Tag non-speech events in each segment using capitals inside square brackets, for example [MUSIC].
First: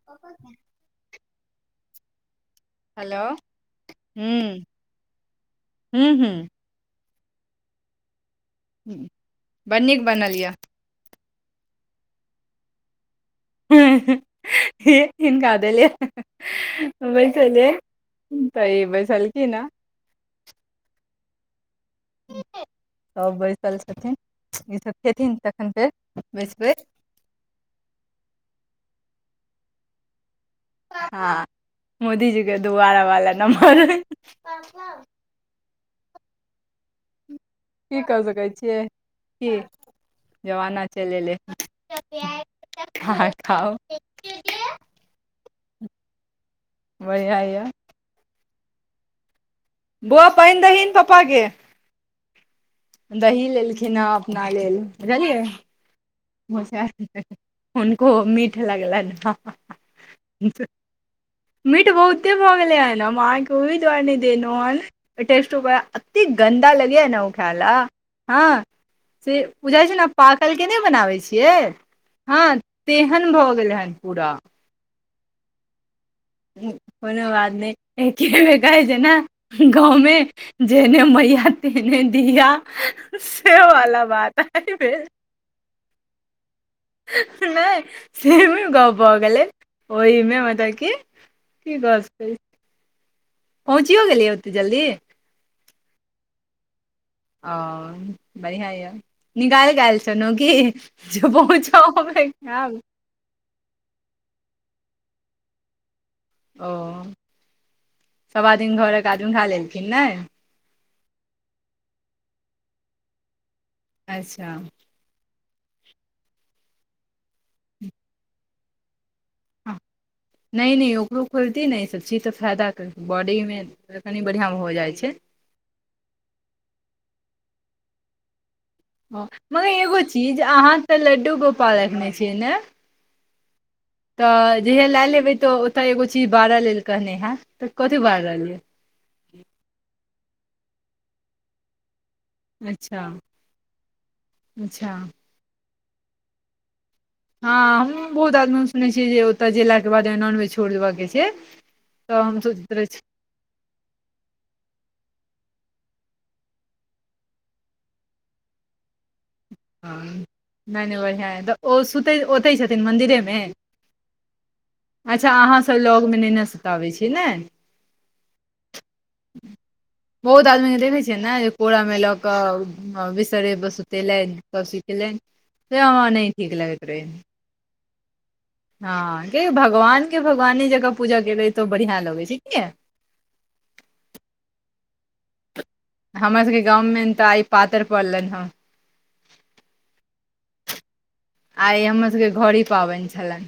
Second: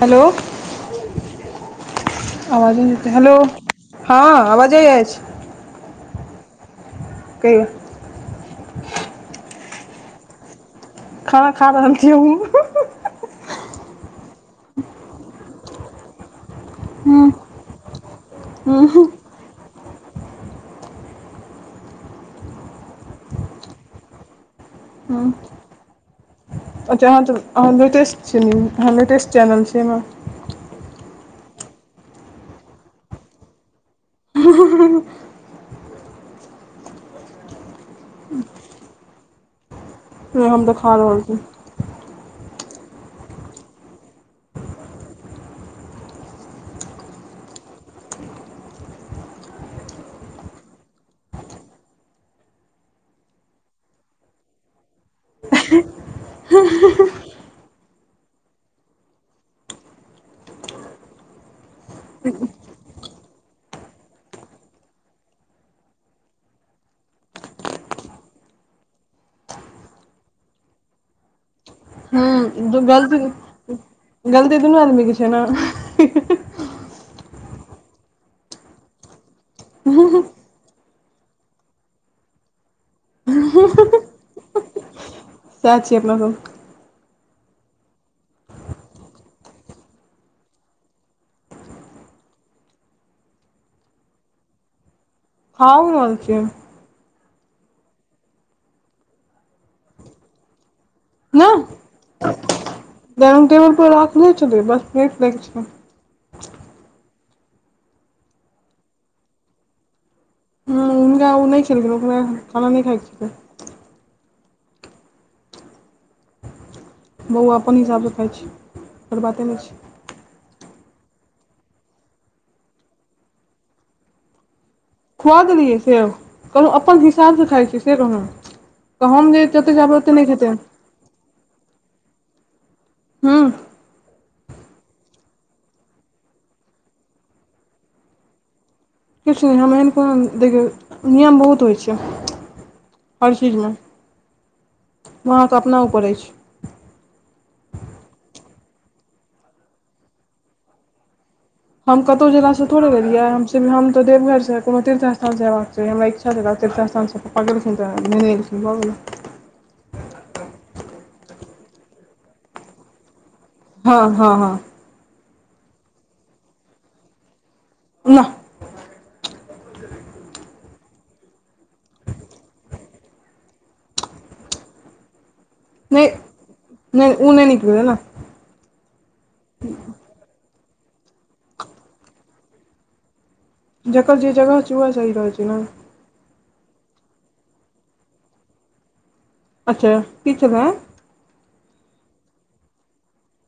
Hello आवाजे जेतै hello हँ आवाज जाइ अछि। हूँ हूँ कहियौ। ह बड़ नीक बनल यऽ। खाना खा रहल छियै हमहु। ह्म ह्म हिनका दलियै। हमहूँ बैसल तऽ ई बैसल की ह। सब बैसल छथिन ई सभ खेथिन तखन फेर बैसबै। अच्छा अहाँ तऽहाँ लेटेस्ट छिय न्यूज अहाँ लेटेस्ट चैनल छैय ने। हँ मोदीजी के दोबारा वाला नम्बर। की क सकै छियै की? नहि हम देखा रहल छी। ह खाउ। बढ़िआँ यऽ। बौ पानि दहीन पप्पा के। दही लेलखिन हेँ अपना लेल [UNINTELLIGIBLE] हुनको मीठ लगलैन ह। मिठ बहुते भोगलय हन आहाँ ओहि दुआार नहि देनव हन। टेस्टूप अते गन्दा लगय न ओ ख्यल हँ। से बुझाई छैय ने पाकल के नहि बनाबै छियै। हँ गलत तेहन भऽ गेलै हन पूरा गलती दुनू आदमी के छैय ने। कोनो बात नहि एकेगो कहै छैय ने गाँवमे। जेहने मैया तेहने धिया से वाला बात [UNINTELLIGIBLE] नहि सेमे गप भऽ गेलै ओहिमे मतलब कि। [UNINTELLIGIBLE] पहुँचियो गेलियै ओते जल्दी। हँ हो [UNINTELLIGIBLE] ओ बढ़ियाॅं यऽ निकाल कऽ आयल छलो की? ने [UNINTELLIGIBLE] [UNINTELLIGIBLE] ओ सब आदमी घरके आदमी खा लेलखिन नै। नहि ओ नहि खेलखिन ओकरा खा नहि खाय [UNINTELLIGIBLE] अच्छा बौआ अपन हिसाबसँ खाई छी ओकर बाते नहि छैय। नहि नहि ओकरो खोबतै ने ई सब चीजसँ फायदा करतै बॉडीमे त कनि बढ़िआं भऽ जाइ छैय। खुआ देलियै सेव कहलहुँ अपन हिसाबसँ खाइ छैय से कहलहुँ। तऽ हम जे मगर जतेक चाहबै एगो ओतेक नहि चीज खेतै अहाँ तऽ लड्डू गोपाल रखने छियै ने? हूँ तऽ जहिया लए हेबै तऽ ओतऽ एगो चीज बारऽ लेल कहने हैतऽ त कथी बारल यऽ? किछु नहि हम एहन कोनो देखियौ नियम बहुत होइ छैय। अच्छा हर चीज मे अच्छा अहाँके अपना ऊपर अछि। हँ हमूँ बहुत आदमी हम सुनैत छियै जे ओतय गेलाके बादमे नॉनवेज छोड़ि देबय के छैय। हम कतहु जेलासँ थोड़े गेलियै हम हम तऽ देवघरसँ कोनो तीर्थ स्थानसँ अयबाक चाही हमरा इच्छा छला त तीर्थस्थान पकड़लखिन तऽ [UNINTELLIGIBLE] नहि नहि बढ़िआँ हइ तऽ ओ सुतै ओतै छथिन मन्दिरेमे? हँ हँ हँ अच्छा अहाँसब लगमे नैने सुताबै छियै ने? नहि [UNINTELLIGIBLE] बहुत आदमी के देखै छै ने जे कोरा में ल के बिसतरे पर सुतेलैन सब चीज से हमरा नहि ठीक लगैत रहैया उ नै नीक भेल ने हँ के भगवान के भगवानी जकाँ पूजा केले तऽ बढ़िआँ लगै छै किने जकर जे जगह छै उएह सही रहै छै ने हमरा सबके गाँवमे तऽ आइ पातर पड़लनि हन अच्छा की छलाह आइ हमर सबके घड़ी पाबैन छलाए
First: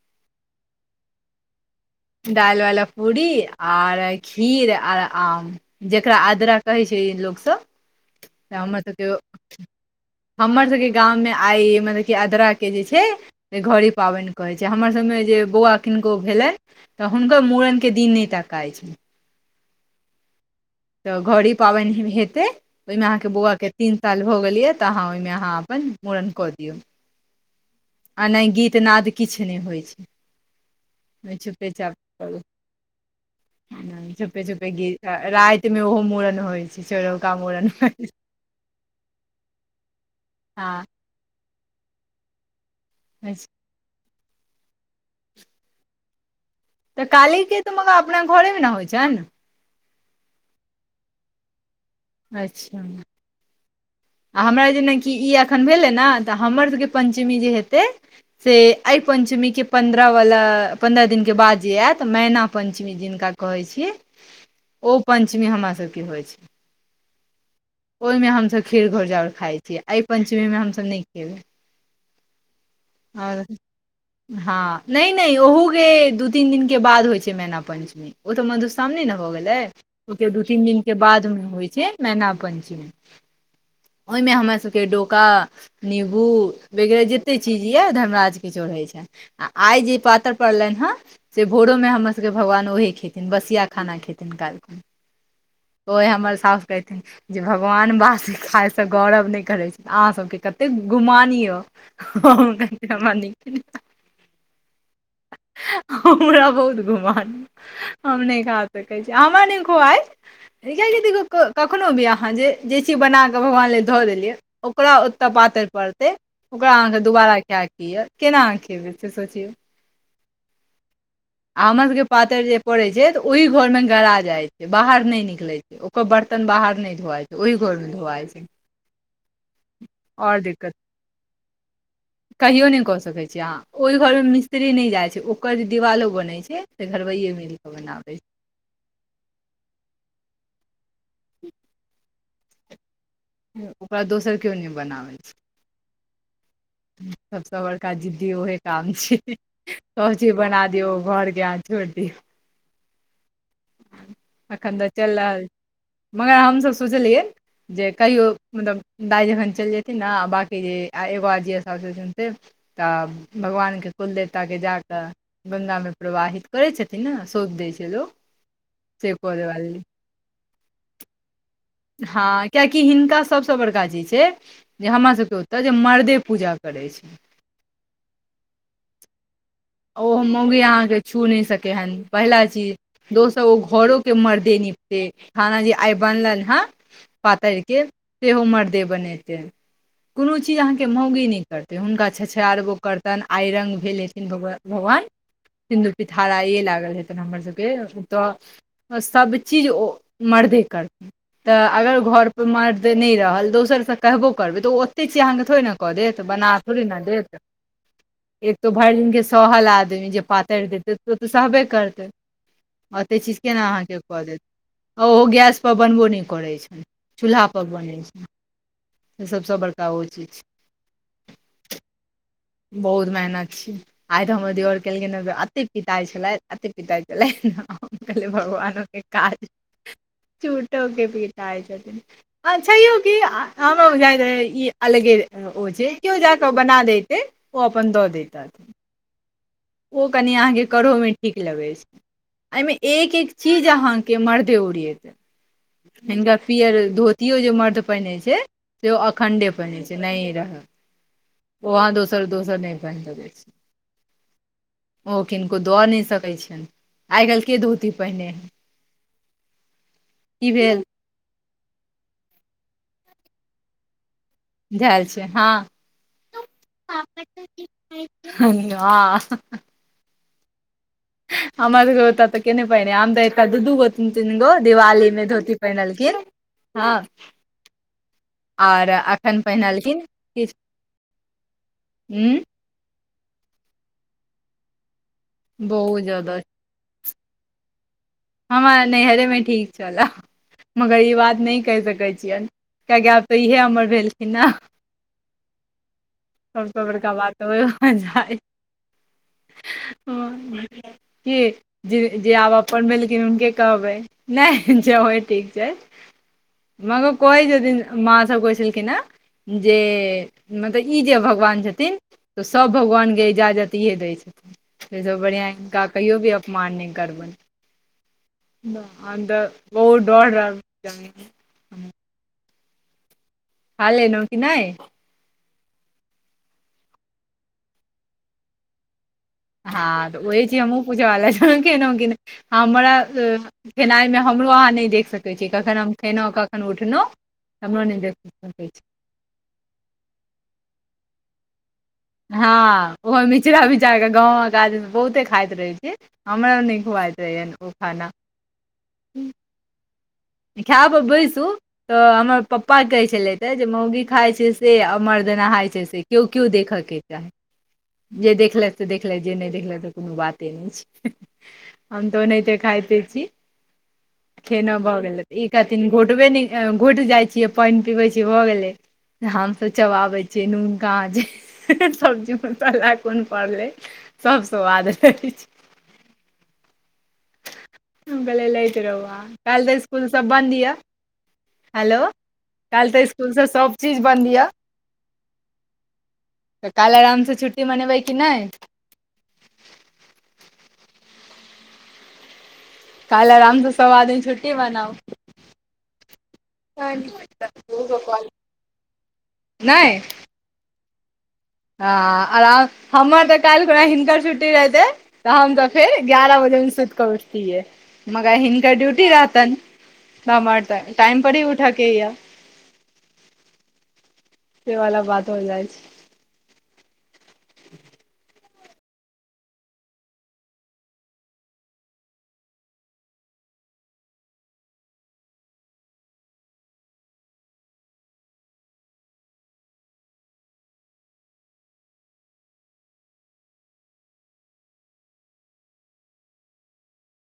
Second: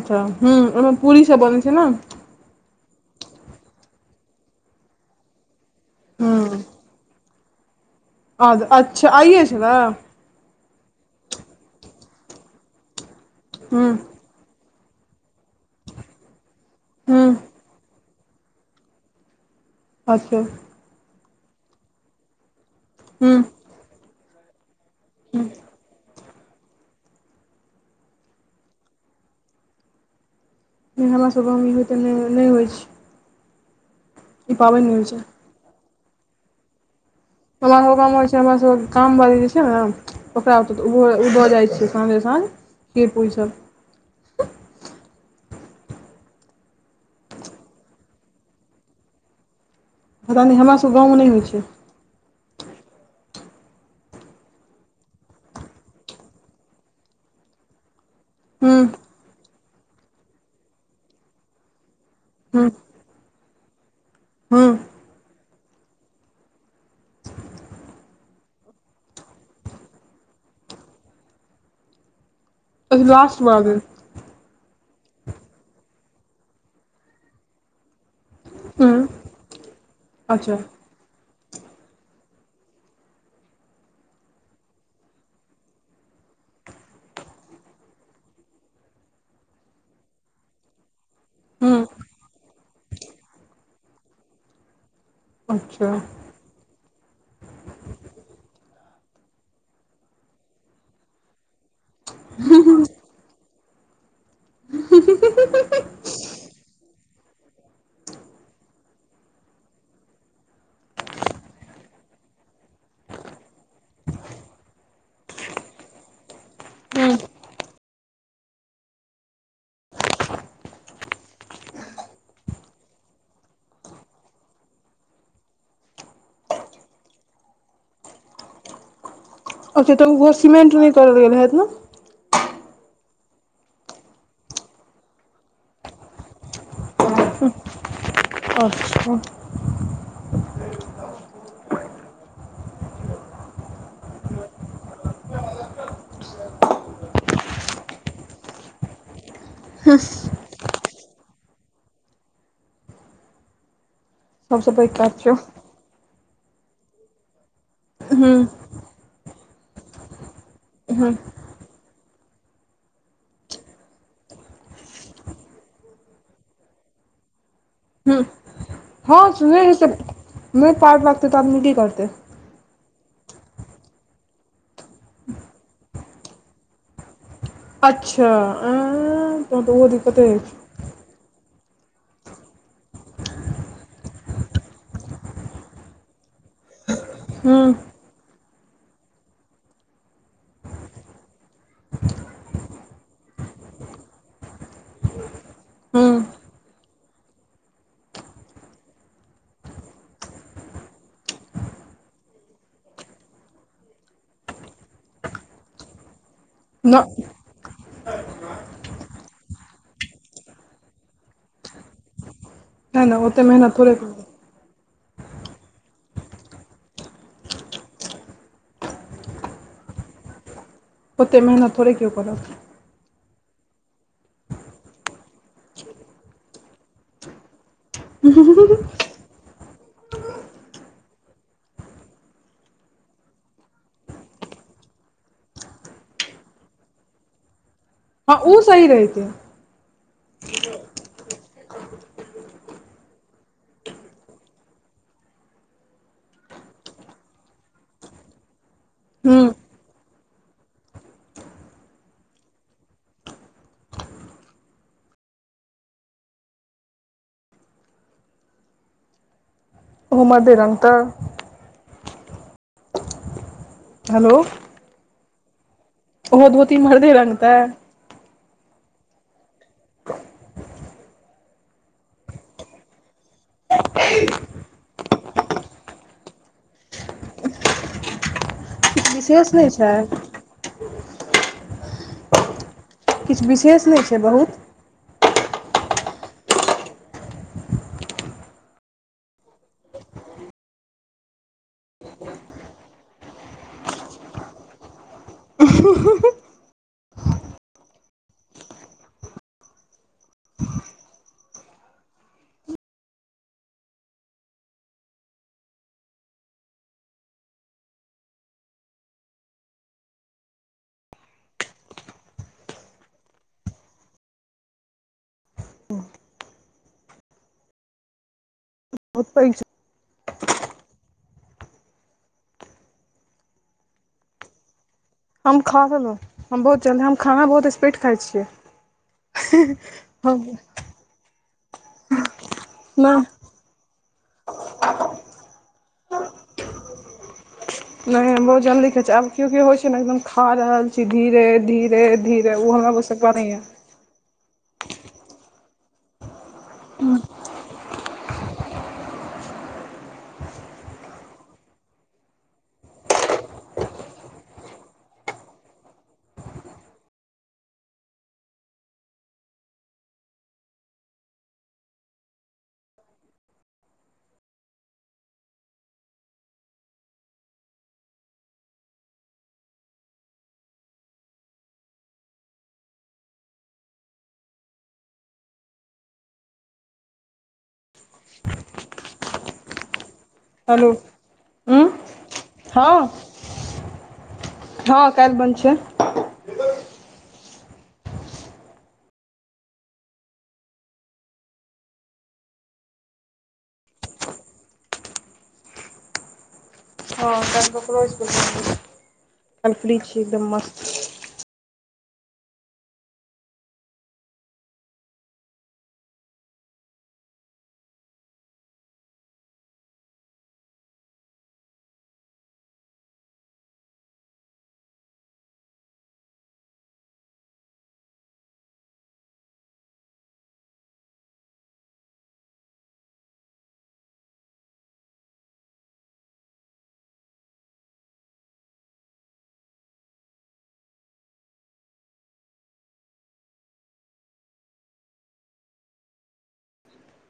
अच्छा ह्म ओहिमे पूरी सब बनै छै ने दाइलवाला पूरी आर खीर आर आम जेकरा आद्रा कहै छै लोकसब आ् अच्छा आइए छलै हमर सबके गाममे आइ मतलब कि अदराके जे छै हूँ घड़ी पाबनि कहै छै हमर सबमें जे बौआ किनको भेलै तऽ हूँ हुनकर मूड़नके दिन नहि तकाइ छै अच्छा तऽ घड़ी पाबैन हेते ओहिमे अहाँके हूँ बौआ के तीन साल भऽ गेल ये तऽ अहाँ ओहिमे अहाँ अपन मूड़न कऽ दियौ आ नहि गीत नाद किछ नहि होइ छै नहि हमरा सब गाँवमे चुपे इहो चाप तऽ नहि करू नहि होइ छै चुपे ई छुपे पाबनि गी नहि होइ छै राइतमे ओहो मूड़न होइ छै चोरौका मूड़न हमरा सबके गांव होय छै हमर सबके काम वाली जे छै ने ओकरा हँ ओत ओ दऽ जाइ छै संगे सङ्ग खीड़ पुरी अच्छा, सब तऽ काली के तऽ मगर अपना घरेमे न होइ छै न पता नहि हमरा सब गाँवमे नहि होइ छै अच्छा आ हमरा जेनाकि ई एखन भेलै ने तऽ हमर सबके पंचमी जे हेतै से हूँ अहि- पंचमी के पन्द्रह वला पन्द्रह दिन के बाद जे आयत मैना हूँ पंचमी जिनका कहै छियै हूँ ओ पंचमी हमरा सबके होइ छै ओहिमे हमसब खीर घोर जाउर खाइ छीयै एहि पञ्चमीमे हमसब नहि खेबै अच्छा लास्ट और [INAUDIBLE] बला दिन हँ नहि नहि ओहुके दू तीन दिन के बाद होइ छै मैना पंचमी ओ तऽ मधुश्रावणी हूँ ने हो गेलै ओहिके दू अच्छा तीन दिनके बादमे होइ छै मैना पञ्चमी ओहिमे हमर सबके डोका नीमबू वगैरह जते चीज यए धर्मराज के चढ़ैत छैन आ आइ जे पातर पड़लैन हन से भोरो हूँ मे हमर सबके भगवान ओहे खेथिन बसिया खाना खेथिन काइलखुन अच्छा ओह हमर साउस कहैत रहथिन जे भगवान वासी खायसँ गौरव नहि करै छै तऽ अहाँसबके कतेक गुमान यए हम कहि हमरा नीके नै लागया हमरा बहुत गुमान यै हम नहि खा सकै छि हमरा नहि खुवात [INAUDIBLE] कखनो भी अहाँ जे जे चीज बना भगवान ल धऽ देलियै ओकरा ओतऽ पातैर पड़तै ओकरा अहाँके हूँ दुबारा ख क यए केना अहाँ खेबै से सोचियौ आ हमर सभके पातरि जे पड़ैत छै तऽ ओहि घरमे गरा जाइत छै बाहर नहि निकलैत छै ओकर बर्तन बाहर नहि धुआइ छै ओहि घर मे धूआइ छै अच्छा त उहो आओर दिक्कत समेंन्ट नहि करल गेलै हैत ने कहियो ने क सके छीे अहा ओई घर में मिस्त्री न जाय छै ओकर जे दिवालो बनय से घरबैये मिल के बनाबै छै अच्छा [INAUDIBLE] ओकरा दोसर केओ नहि बनाबै छै सबस बड़का जिद्दी उहे काम छिय सब चीज बना दियौ घरके अहाँ छोड़ दियौ सबसँ एखन तऽ पैघ चलि काज छै रहल मगर हमसब सोचलियै जे कहियो हूँ मतलब दाइ जखन चइल जे नहि बाकी जे हूँ एगो अजिया सास छथिन से तऽ भगवानके कुल देवताके जााकऽ ग्ंगामे प्रवाहित करैत छथिन ने सौंप दैत छै लोक हूँ से हँ करे सुने वाली छै नहि पार लागतै त आदमी की करतै हाय कियाकि हिनका सभसँ बड़का चीज छै जे हमरा सबके ओतय जे मर्दे पूजा करै छै अच्छा आंय ओहो मौँगी अहाँकेँ छू नहि सकै हन पहिला चीज दोसर ओ घरो के मर्दे निपते खाना जे आइ बनलनि हन हुँ पातरि के सेहो मर्दे बनेते कोनो चीज अहाँके मौगी नहि करतै हुनका छछारबो करतन आइ रङंगग भेल एथिन भगवान भगवान सिन्दुर हुँ पिठार आइये लागल हेतन हमर सबके ओतऽ सब चीज ओ मरदे करथिन तऽ अगर घर पर मर्द नहि रहल दोसरसँ कहबो करबै तऽ ओते छी अहाँके थोड़े ने कऽ देत बना थोड़े न देत एक त भरि दिनके - सहल आदमी जे पातरि देतै तऽ ओ तऽ सहबे करतै ओते नहि चीज केना मेहनत थोड़े अहाँके कऽ देत आ ओहो गैसपर बनबो नहि करैत छनि चूल्हापर बनै छनि सबसँ बड़का ओ चीज छै ओतेक मेहनत थोड़े कियो करत बहुत मेहनत छैय आइ तऽ हमर देअवर केलखिन हँन अते पिताई छलथि अत पिताई छलथि हुनका लेल भगवान ओते काज झुठो के पीताइ छथिन आओर छहिये की आनो बुझायत रहै ई अलगे ओ जे केओ जाके बना देते ओ अपन दऽ दे हँ ओ सही रहैते ओ कनि अहाँके करहोमे ठीक लगैत छै एहिमे एक एक चीज अहाँके मरदे ओरियते हिनका पिअर धोतियो जे मर्द पहिनै छै से हुँ अखण्डे पहिनेै छै नहि रहल वो अहाँ दोसर दोसर नहि पहिर सकैत छै ओ किनको दऽ नहि सकैत छनि आइ काल्हि के धोती पहिने हे ओहो मर्दे भेल रंगतेय हेलो धैल छै हँ ओहो धोती मरदे रङ्गतेय हॉं हह हमर सभके ओतय तऽ केने पहिने आ हम तऽ एतय दू दू गो तीन तीन गो दिवालीमे धोती पहिरलखिन हँ और किछु अखन विशेष नहि छै पहिनलखिन किछु ह्म किछु विशेष नहि छै बहुत बहुत जादा हमरा नैहरे में ठीक छला मगर ई बात नहि कहि सकैत छियनि कियाकि आब तऽ इहे हमर भेलखिन न सबसँ बड़का बात त ओइम मजा अइ ह कि जे जे आब अपन भेल से हुनके कहबै नहि जे होई ठीक छै मगर कहि छथिन मां सभ कहइ छलखिन हैं जे मतलब ई जे भगवान छथिन तऽ सभ भगवानके इजाजत इहे दै छथिन सेसँ बढ़िआँ हिनका कहियो भी अपमान नहि करबनि हम बहुत त पैघ छै बहुत डर लागैया जानली खालेलौ की नहि हम खा लेलहुँं हम बहुत जल्दी हम खाना बहुत स्पीड खाइ छियै हँ तऽ हम ओहि चीज हमहूँ पूछ रहल अछि छल कि नमकीन हमरा नहि खेनाइमे हमरो अहाँ नहि देख सकैत छी कखन हम खेयलहुँ कखन उठलहुँ हमरो नहि देख लगैया हम बहुत सकैत छी जल्दी खाइछीे आब केओ केओ होइ छै ने एकदम खा रहल छी धीरे धीरे धीरे ओ हमरा म सकबा नहि या जाक गाँव म गाजर बहुते खाइत रहे छै हमरा नै खुआइत रहेया ओ खाना खै पर बैसू तऽ हमर पप्पा कहैत छलथि हे जे मौगी खाइत छै से आ मर्द नहाय छै से केओ केओ देखयके जे देखलथि से देखलथि जे नहि देखलथिऽ त कोनो बाते नहि छै हम तऽ ओनाहिते खायते छी खेनाइ भऽ गेलै ई कहथिन घोटबे नहि घोटि जाइ छियै पानि पीबै छियै भऽ गेलै हमसं चबाबै छियै नून कहां छै सब्जी मसाला कोन पड़लै सब सुआद रहै छै हम कहलियै लैत रहू अहां काल्हि तऽ स्कुल सभ बन्द यए हेलो उँ हेलो काल्हि हँ तऽ स्कुलसँ सब चीज बन्द यऽ हँ काल्हि बन्द छै तऽ काल्हि आरामसँ छुट्टी मनेबै कि नहि काल्हि आराम स सब आदमी छुट्टी मनाउ हँ काल्हि ककरो इसकुल बन्द छै काल्हि नहि फ्री छी एकदम मस्त हँ आराम हमर तऽ काल्हि खुना हिनकर छुट्टी रहतै तऽ हम तऽ फेर ग्यारह बजेमे सुत कऽ उठतियै मगर हिनका ड्यूटी रहतनि त हमर त टाइम पर ही उठा के या से वाला बात भ जाइ छै [INAUDIBLE]